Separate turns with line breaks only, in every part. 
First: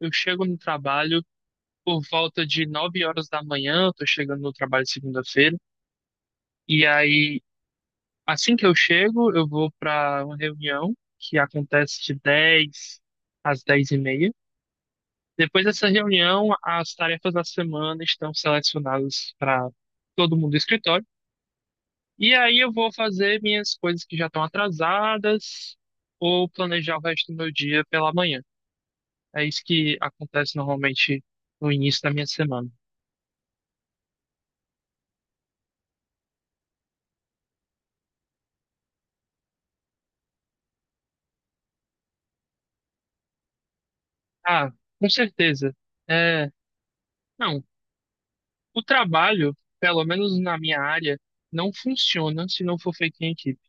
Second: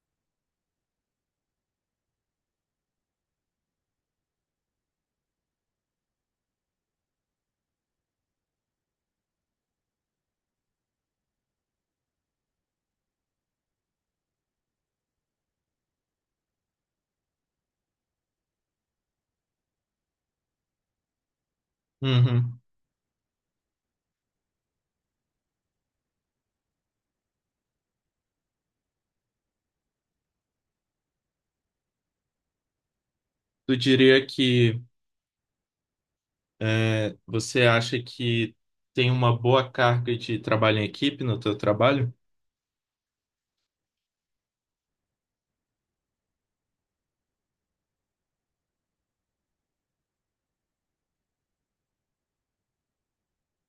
Eu chego no trabalho por volta de 9 horas da manhã, eu tô chegando no trabalho segunda-feira, e aí, assim que eu chego, eu vou para uma reunião que acontece de 10h às 10h30. Depois dessa reunião, as tarefas da semana estão selecionadas para todo mundo do escritório, e aí
Uhum.
eu vou fazer minhas coisas que já estão atrasadas ou planejar o resto do meu dia pela manhã. É isso que acontece normalmente no início da minha semana.
Tu diria que você acha que tem uma boa carga de trabalho em equipe no teu trabalho?
Ah, com certeza. É, não, o trabalho, pelo menos na minha área, não funciona se não for feito em equipe.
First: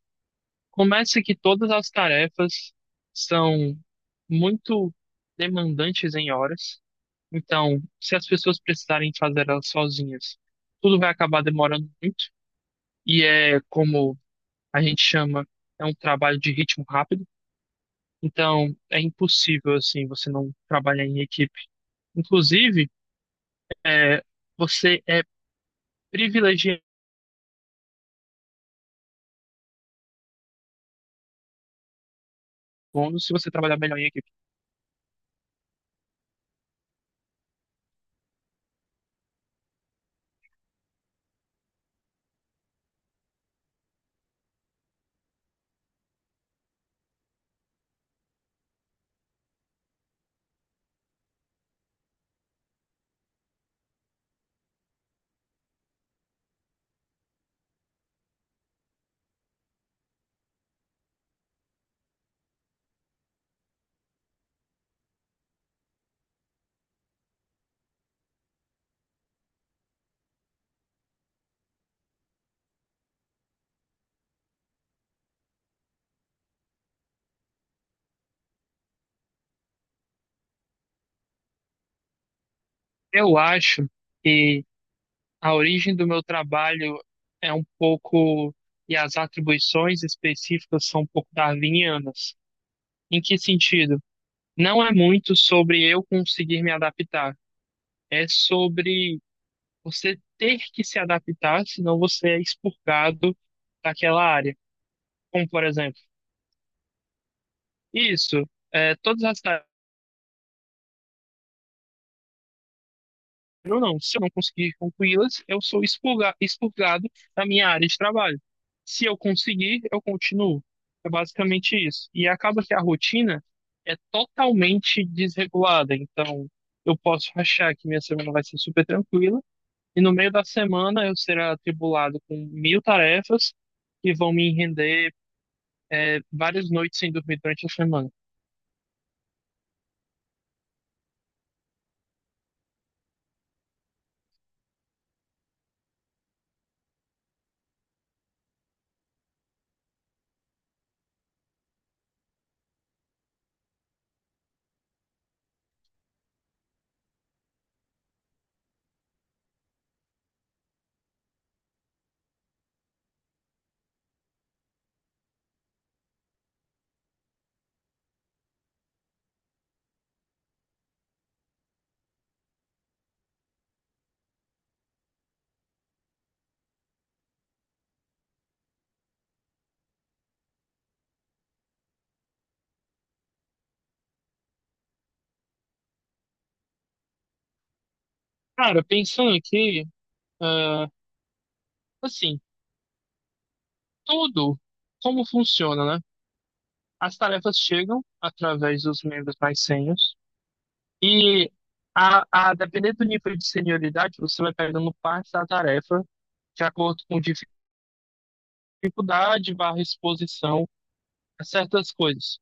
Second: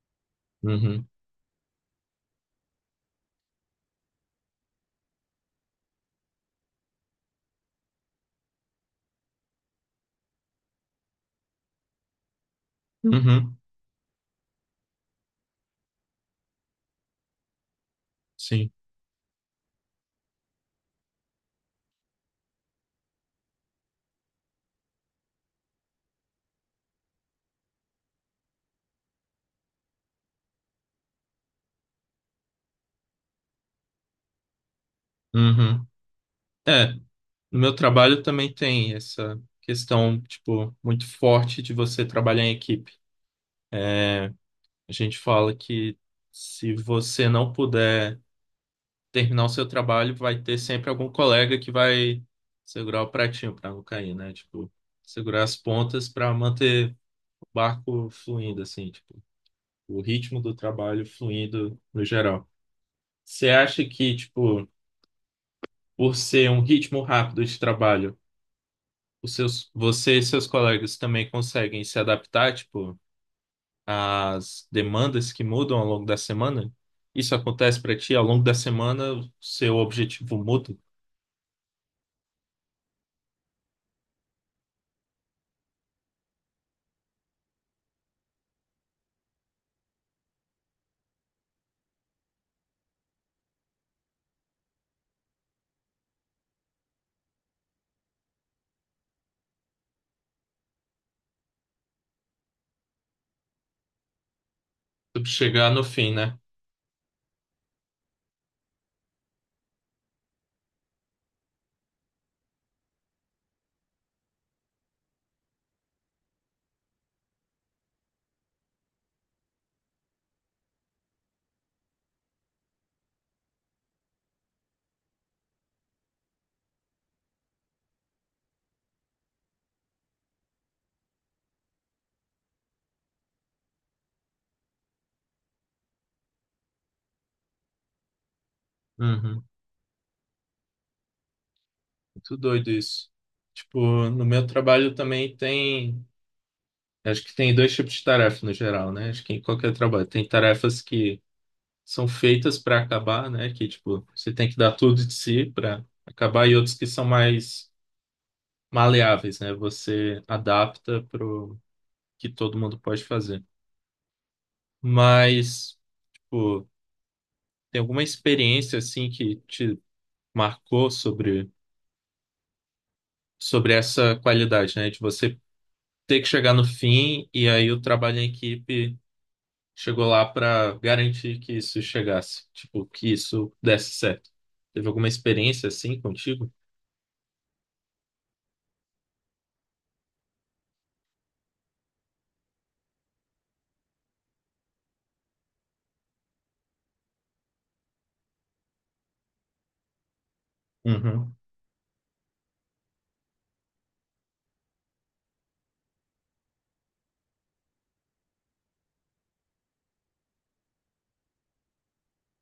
Uhum.
Começa que todas as tarefas são muito demandantes em horas. Então, se as pessoas precisarem fazer elas sozinhas, tudo vai acabar demorando muito. E
Uhum.
é como a gente chama, é um trabalho de ritmo rápido.
Sim.
Então, é impossível, assim, você não trabalhar em equipe. Inclusive, é, você é privilegiando se você trabalhar melhor em equipe.
Uhum. É, no meu trabalho também tem essa questão, tipo, muito forte de você trabalhar em equipe. A gente fala que se você não puder terminar o seu trabalho, vai ter sempre algum colega que vai segurar o pratinho para não cair, né? Tipo, segurar as pontas para manter barco fluindo, assim, tipo, o ritmo do trabalho fluindo no geral. Você acha que, tipo, por ser um ritmo rápido de trabalho, você e seus colegas também conseguem se adaptar, tipo, às demandas que mudam ao longo da semana? Isso acontece para ti? Ao longo da semana, seu objetivo muda?
Eu acho que a origem do meu trabalho é um pouco, e as atribuições específicas são um pouco darwinianas. Em que sentido? Não é muito sobre eu conseguir me adaptar, é sobre você ter que se adaptar, senão você é expurgado daquela área.
Tu
Como, por
Chegar no
exemplo,
fim, né?
isso, é, todas as ou não. Se eu não conseguir concluí-las, eu sou expurgado da minha área de trabalho. Se eu conseguir, eu continuo. É basicamente isso. E acaba que a rotina é totalmente desregulada. Então, eu posso achar que minha semana vai ser super tranquila, e no meio da semana eu serei atribulado com 1.000 tarefas que vão me render várias noites sem dormir durante a semana.
Uhum. Muito doido isso. Tipo, no meu trabalho também tem. Acho que tem dois tipos de tarefa no geral, né? Acho que em qualquer trabalho tem tarefas que são feitas para acabar, né? Que tipo, você tem que dar tudo de si para acabar, e outros que são mais maleáveis, né? Você adapta pro que todo mundo pode fazer. Mas, tipo, tem alguma experiência assim que te marcou sobre essa qualidade, né? De você ter que chegar no fim e aí o trabalho em equipe chegou lá para garantir que isso chegasse, tipo, que isso desse certo. Teve alguma experiência assim contigo?
Cara, pensando aqui, ah, assim, tudo como funciona, né? As tarefas chegam através dos membros mais sênios
Uhum,
e, a depender do nível de senioridade, você vai pegando parte da tarefa de acordo com dificuldade barra exposição a certas coisas.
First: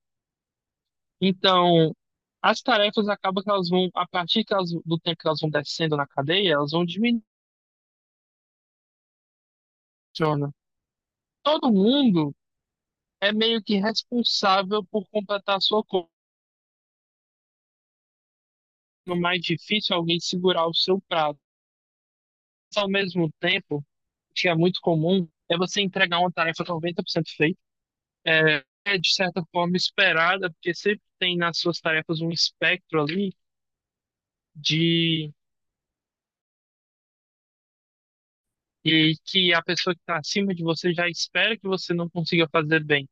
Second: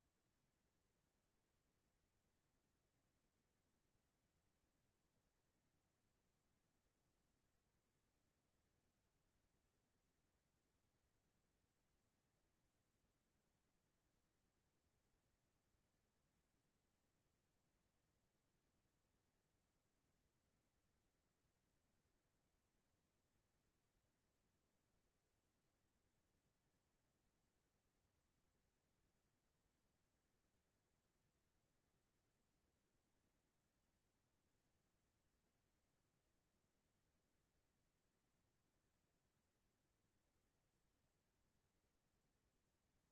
Então, as tarefas acabam que elas vão, a partir que do tempo que elas vão descendo na cadeia, elas vão diminuindo. Todo mundo é meio que responsável por completar a sua conta. O mais difícil é alguém segurar o seu prato. Mas, ao mesmo tempo, que é muito comum é você entregar uma tarefa 90% feita. É, é, de certa forma, esperada, porque sempre tem nas suas tarefas um espectro ali de e que a pessoa que está acima de você já espera que você não consiga fazer bem.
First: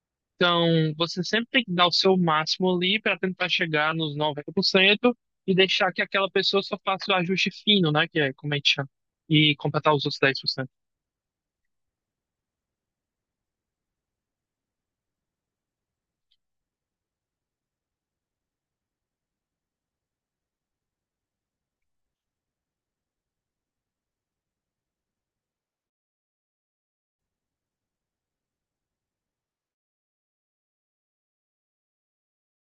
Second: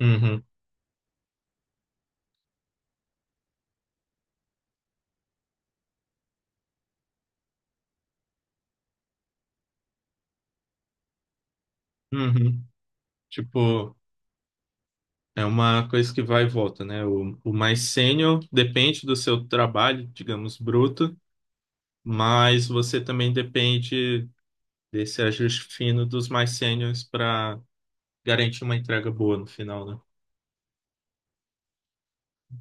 uhum,
Então, você sempre tem que dar o seu máximo ali para tentar chegar nos 90% e deixar que aquela pessoa só faça o ajuste fino, né? Que é como a gente chama. E completar os outros 10%.
uhum. Tipo, é uma coisa que vai e volta, né? O mais sênior depende do seu trabalho, digamos, bruto, mas você também depende desse ajuste fino dos mais sêniores para garantir uma entrega boa no final, né?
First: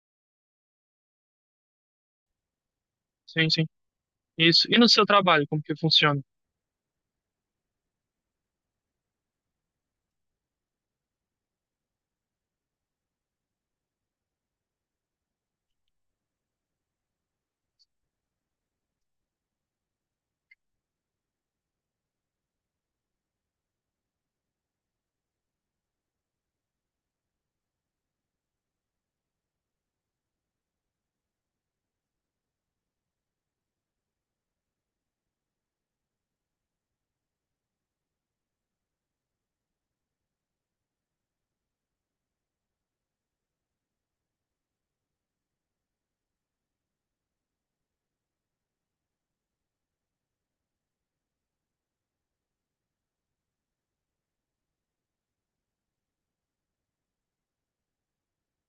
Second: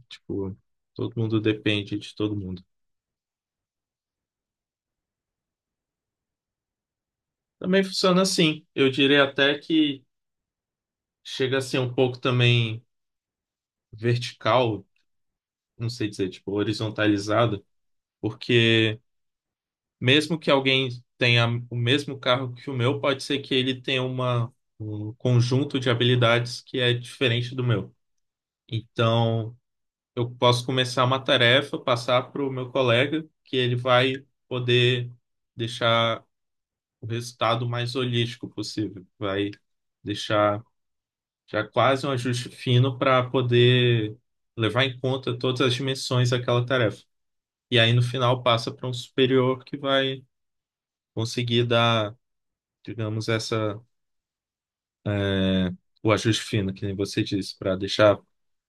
Tipo, todo mundo depende de todo mundo.
Sim, sim. Isso. E no seu trabalho, como que funciona?
Também funciona assim. Eu diria até que chega a ser um pouco também vertical, não sei dizer, tipo, horizontalizado, porque mesmo que alguém tenha o mesmo carro que o meu, pode ser que ele tenha um conjunto de habilidades que é diferente do meu. Então, eu posso começar uma tarefa, passar para o meu colega, que ele vai poder deixar o resultado mais holístico possível, vai deixar. Já é quase um ajuste fino para poder levar em conta todas as dimensões daquela tarefa. E aí, no final, passa para um superior que vai conseguir dar, digamos, é, o ajuste fino, que nem você disse, para deixar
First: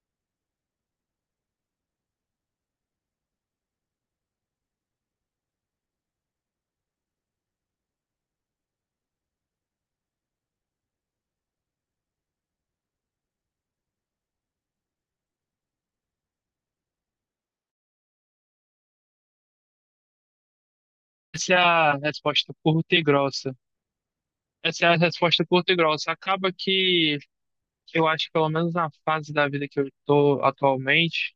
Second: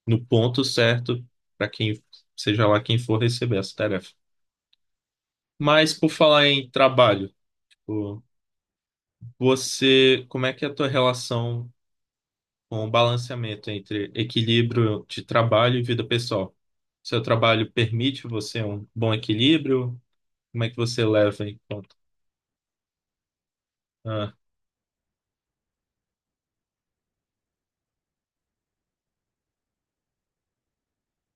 no ponto certo para quem, seja lá quem for receber essa tarefa. Mas, por falar em trabalho, tipo, você, como é que é a tua relação com balanceamento entre equilíbrio de trabalho e vida pessoal? Seu trabalho permite você um bom equilíbrio? Como é que você leva
Essa é
em conta?
a resposta curta e grossa.
Ah,
Essa é a resposta curta e grossa. Acaba que eu acho que pelo menos na fase da vida que eu estou atualmente,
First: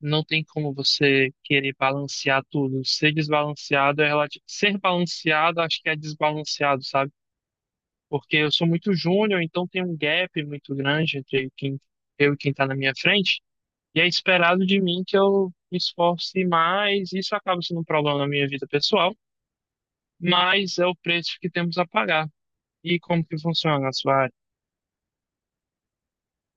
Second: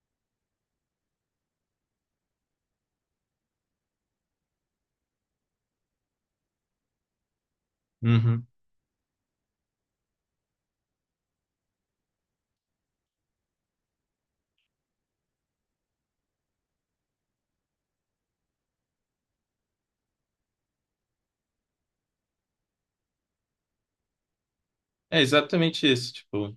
não tem como você querer balancear tudo. Ser desbalanceado é relativo. Ser balanceado, acho que é desbalanceado, sabe? Porque
uhum.
eu sou muito júnior, então tem um gap muito grande entre quem eu e quem está na minha frente. E é esperado de mim que eu me esforce mais. Isso acaba sendo um problema na minha vida pessoal, mas é o preço que temos a pagar. E como que funciona a sua área?
É exatamente isso. Tipo, no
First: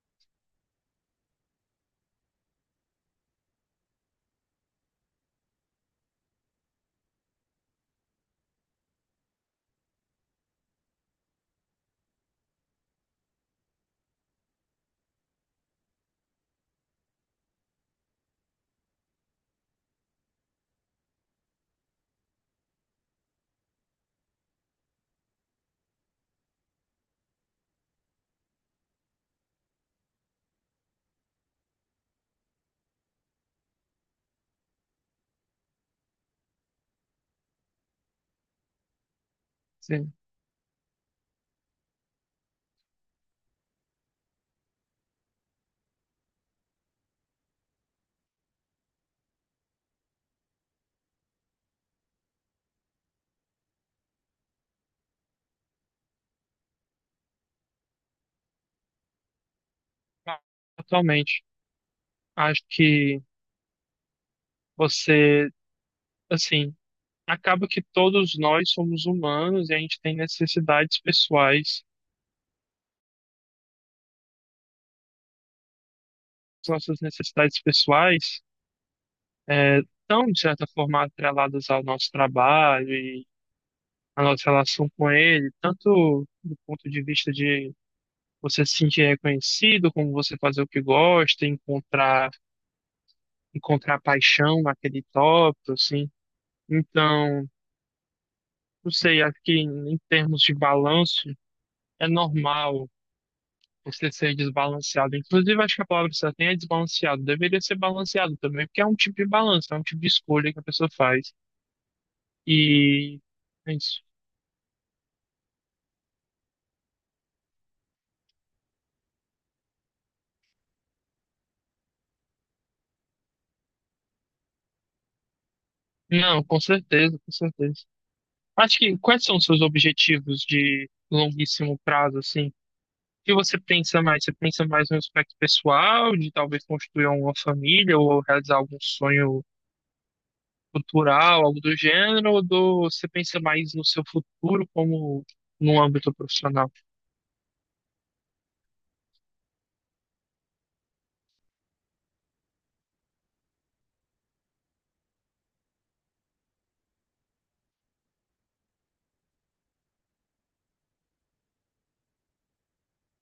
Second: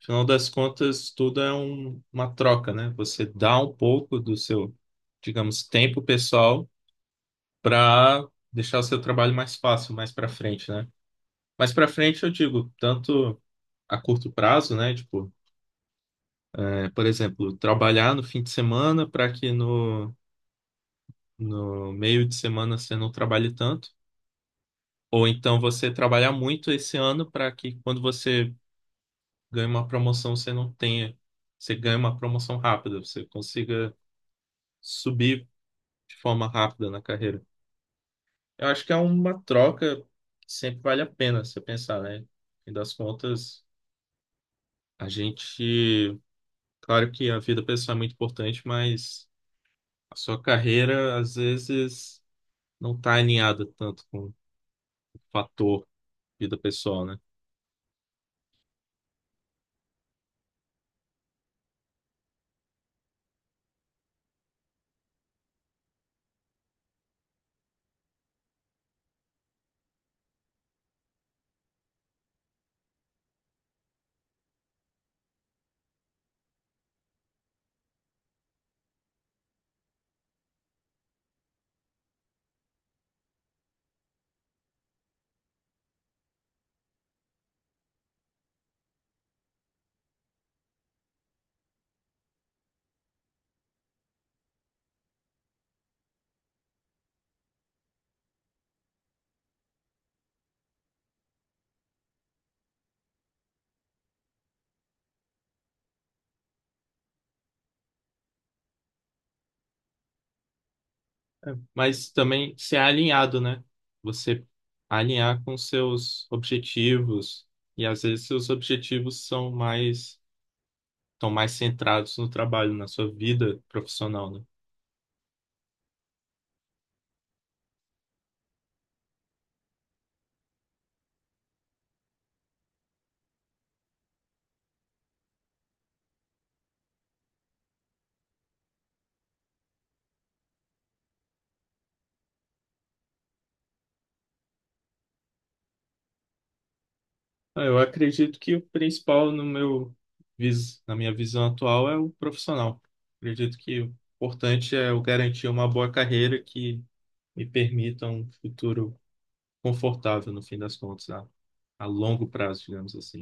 final das contas, tudo é uma troca, né? Você dá um pouco do seu, digamos, tempo pessoal para deixar o seu trabalho mais fácil, mais para frente, né? Mais para frente, eu digo, tanto a curto prazo, né? Tipo, por exemplo, trabalhar no fim de semana para que no meio de semana você não trabalhe tanto, ou então você trabalhar muito esse ano para que quando você ganha uma promoção você não tenha, você ganhe uma promoção rápida, você consiga subir de forma rápida na carreira. Eu acho que é uma troca que
Sim.
sempre vale a pena você pensar, né? E das contas, a gente, claro que a vida pessoal é muito importante, mas a sua carreira às vezes não está alinhada tanto com o fator vida pessoal, né?
Totalmente. Acho que você, assim, acaba que todos nós somos humanos e a gente tem necessidades pessoais. As nossas necessidades pessoais estão, de certa forma, atreladas ao nosso trabalho e à nossa relação com ele, tanto do ponto de vista de você se sentir reconhecido, como você fazer o que gosta, encontrar, encontrar paixão naquele tópico, assim. Então, não sei, acho que em termos de balanço, é normal você ser desbalanceado. Inclusive, acho que a palavra certa nem é desbalanceado. Deveria ser balanceado também, porque é um tipo de balanço, é um tipo de escolha que a pessoa faz.
Mas também ser
E
alinhado, né?
é isso.
Você alinhar com seus objetivos e às vezes seus objetivos são mais estão mais centrados no trabalho, na sua vida profissional, né?
Não, com certeza, com certeza. Acho que quais são os seus objetivos de longuíssimo prazo, assim? O que você pensa mais? Você pensa mais no aspecto pessoal, de talvez construir uma família ou realizar algum sonho cultural, algo do gênero, ou do, você pensa mais no seu futuro como no âmbito profissional?
Ah, eu acredito que o principal no meu na minha visão atual é o profissional. Acredito que o importante é eu garantir uma boa carreira que me permita um futuro confortável no fim das contas, a longo prazo, digamos assim.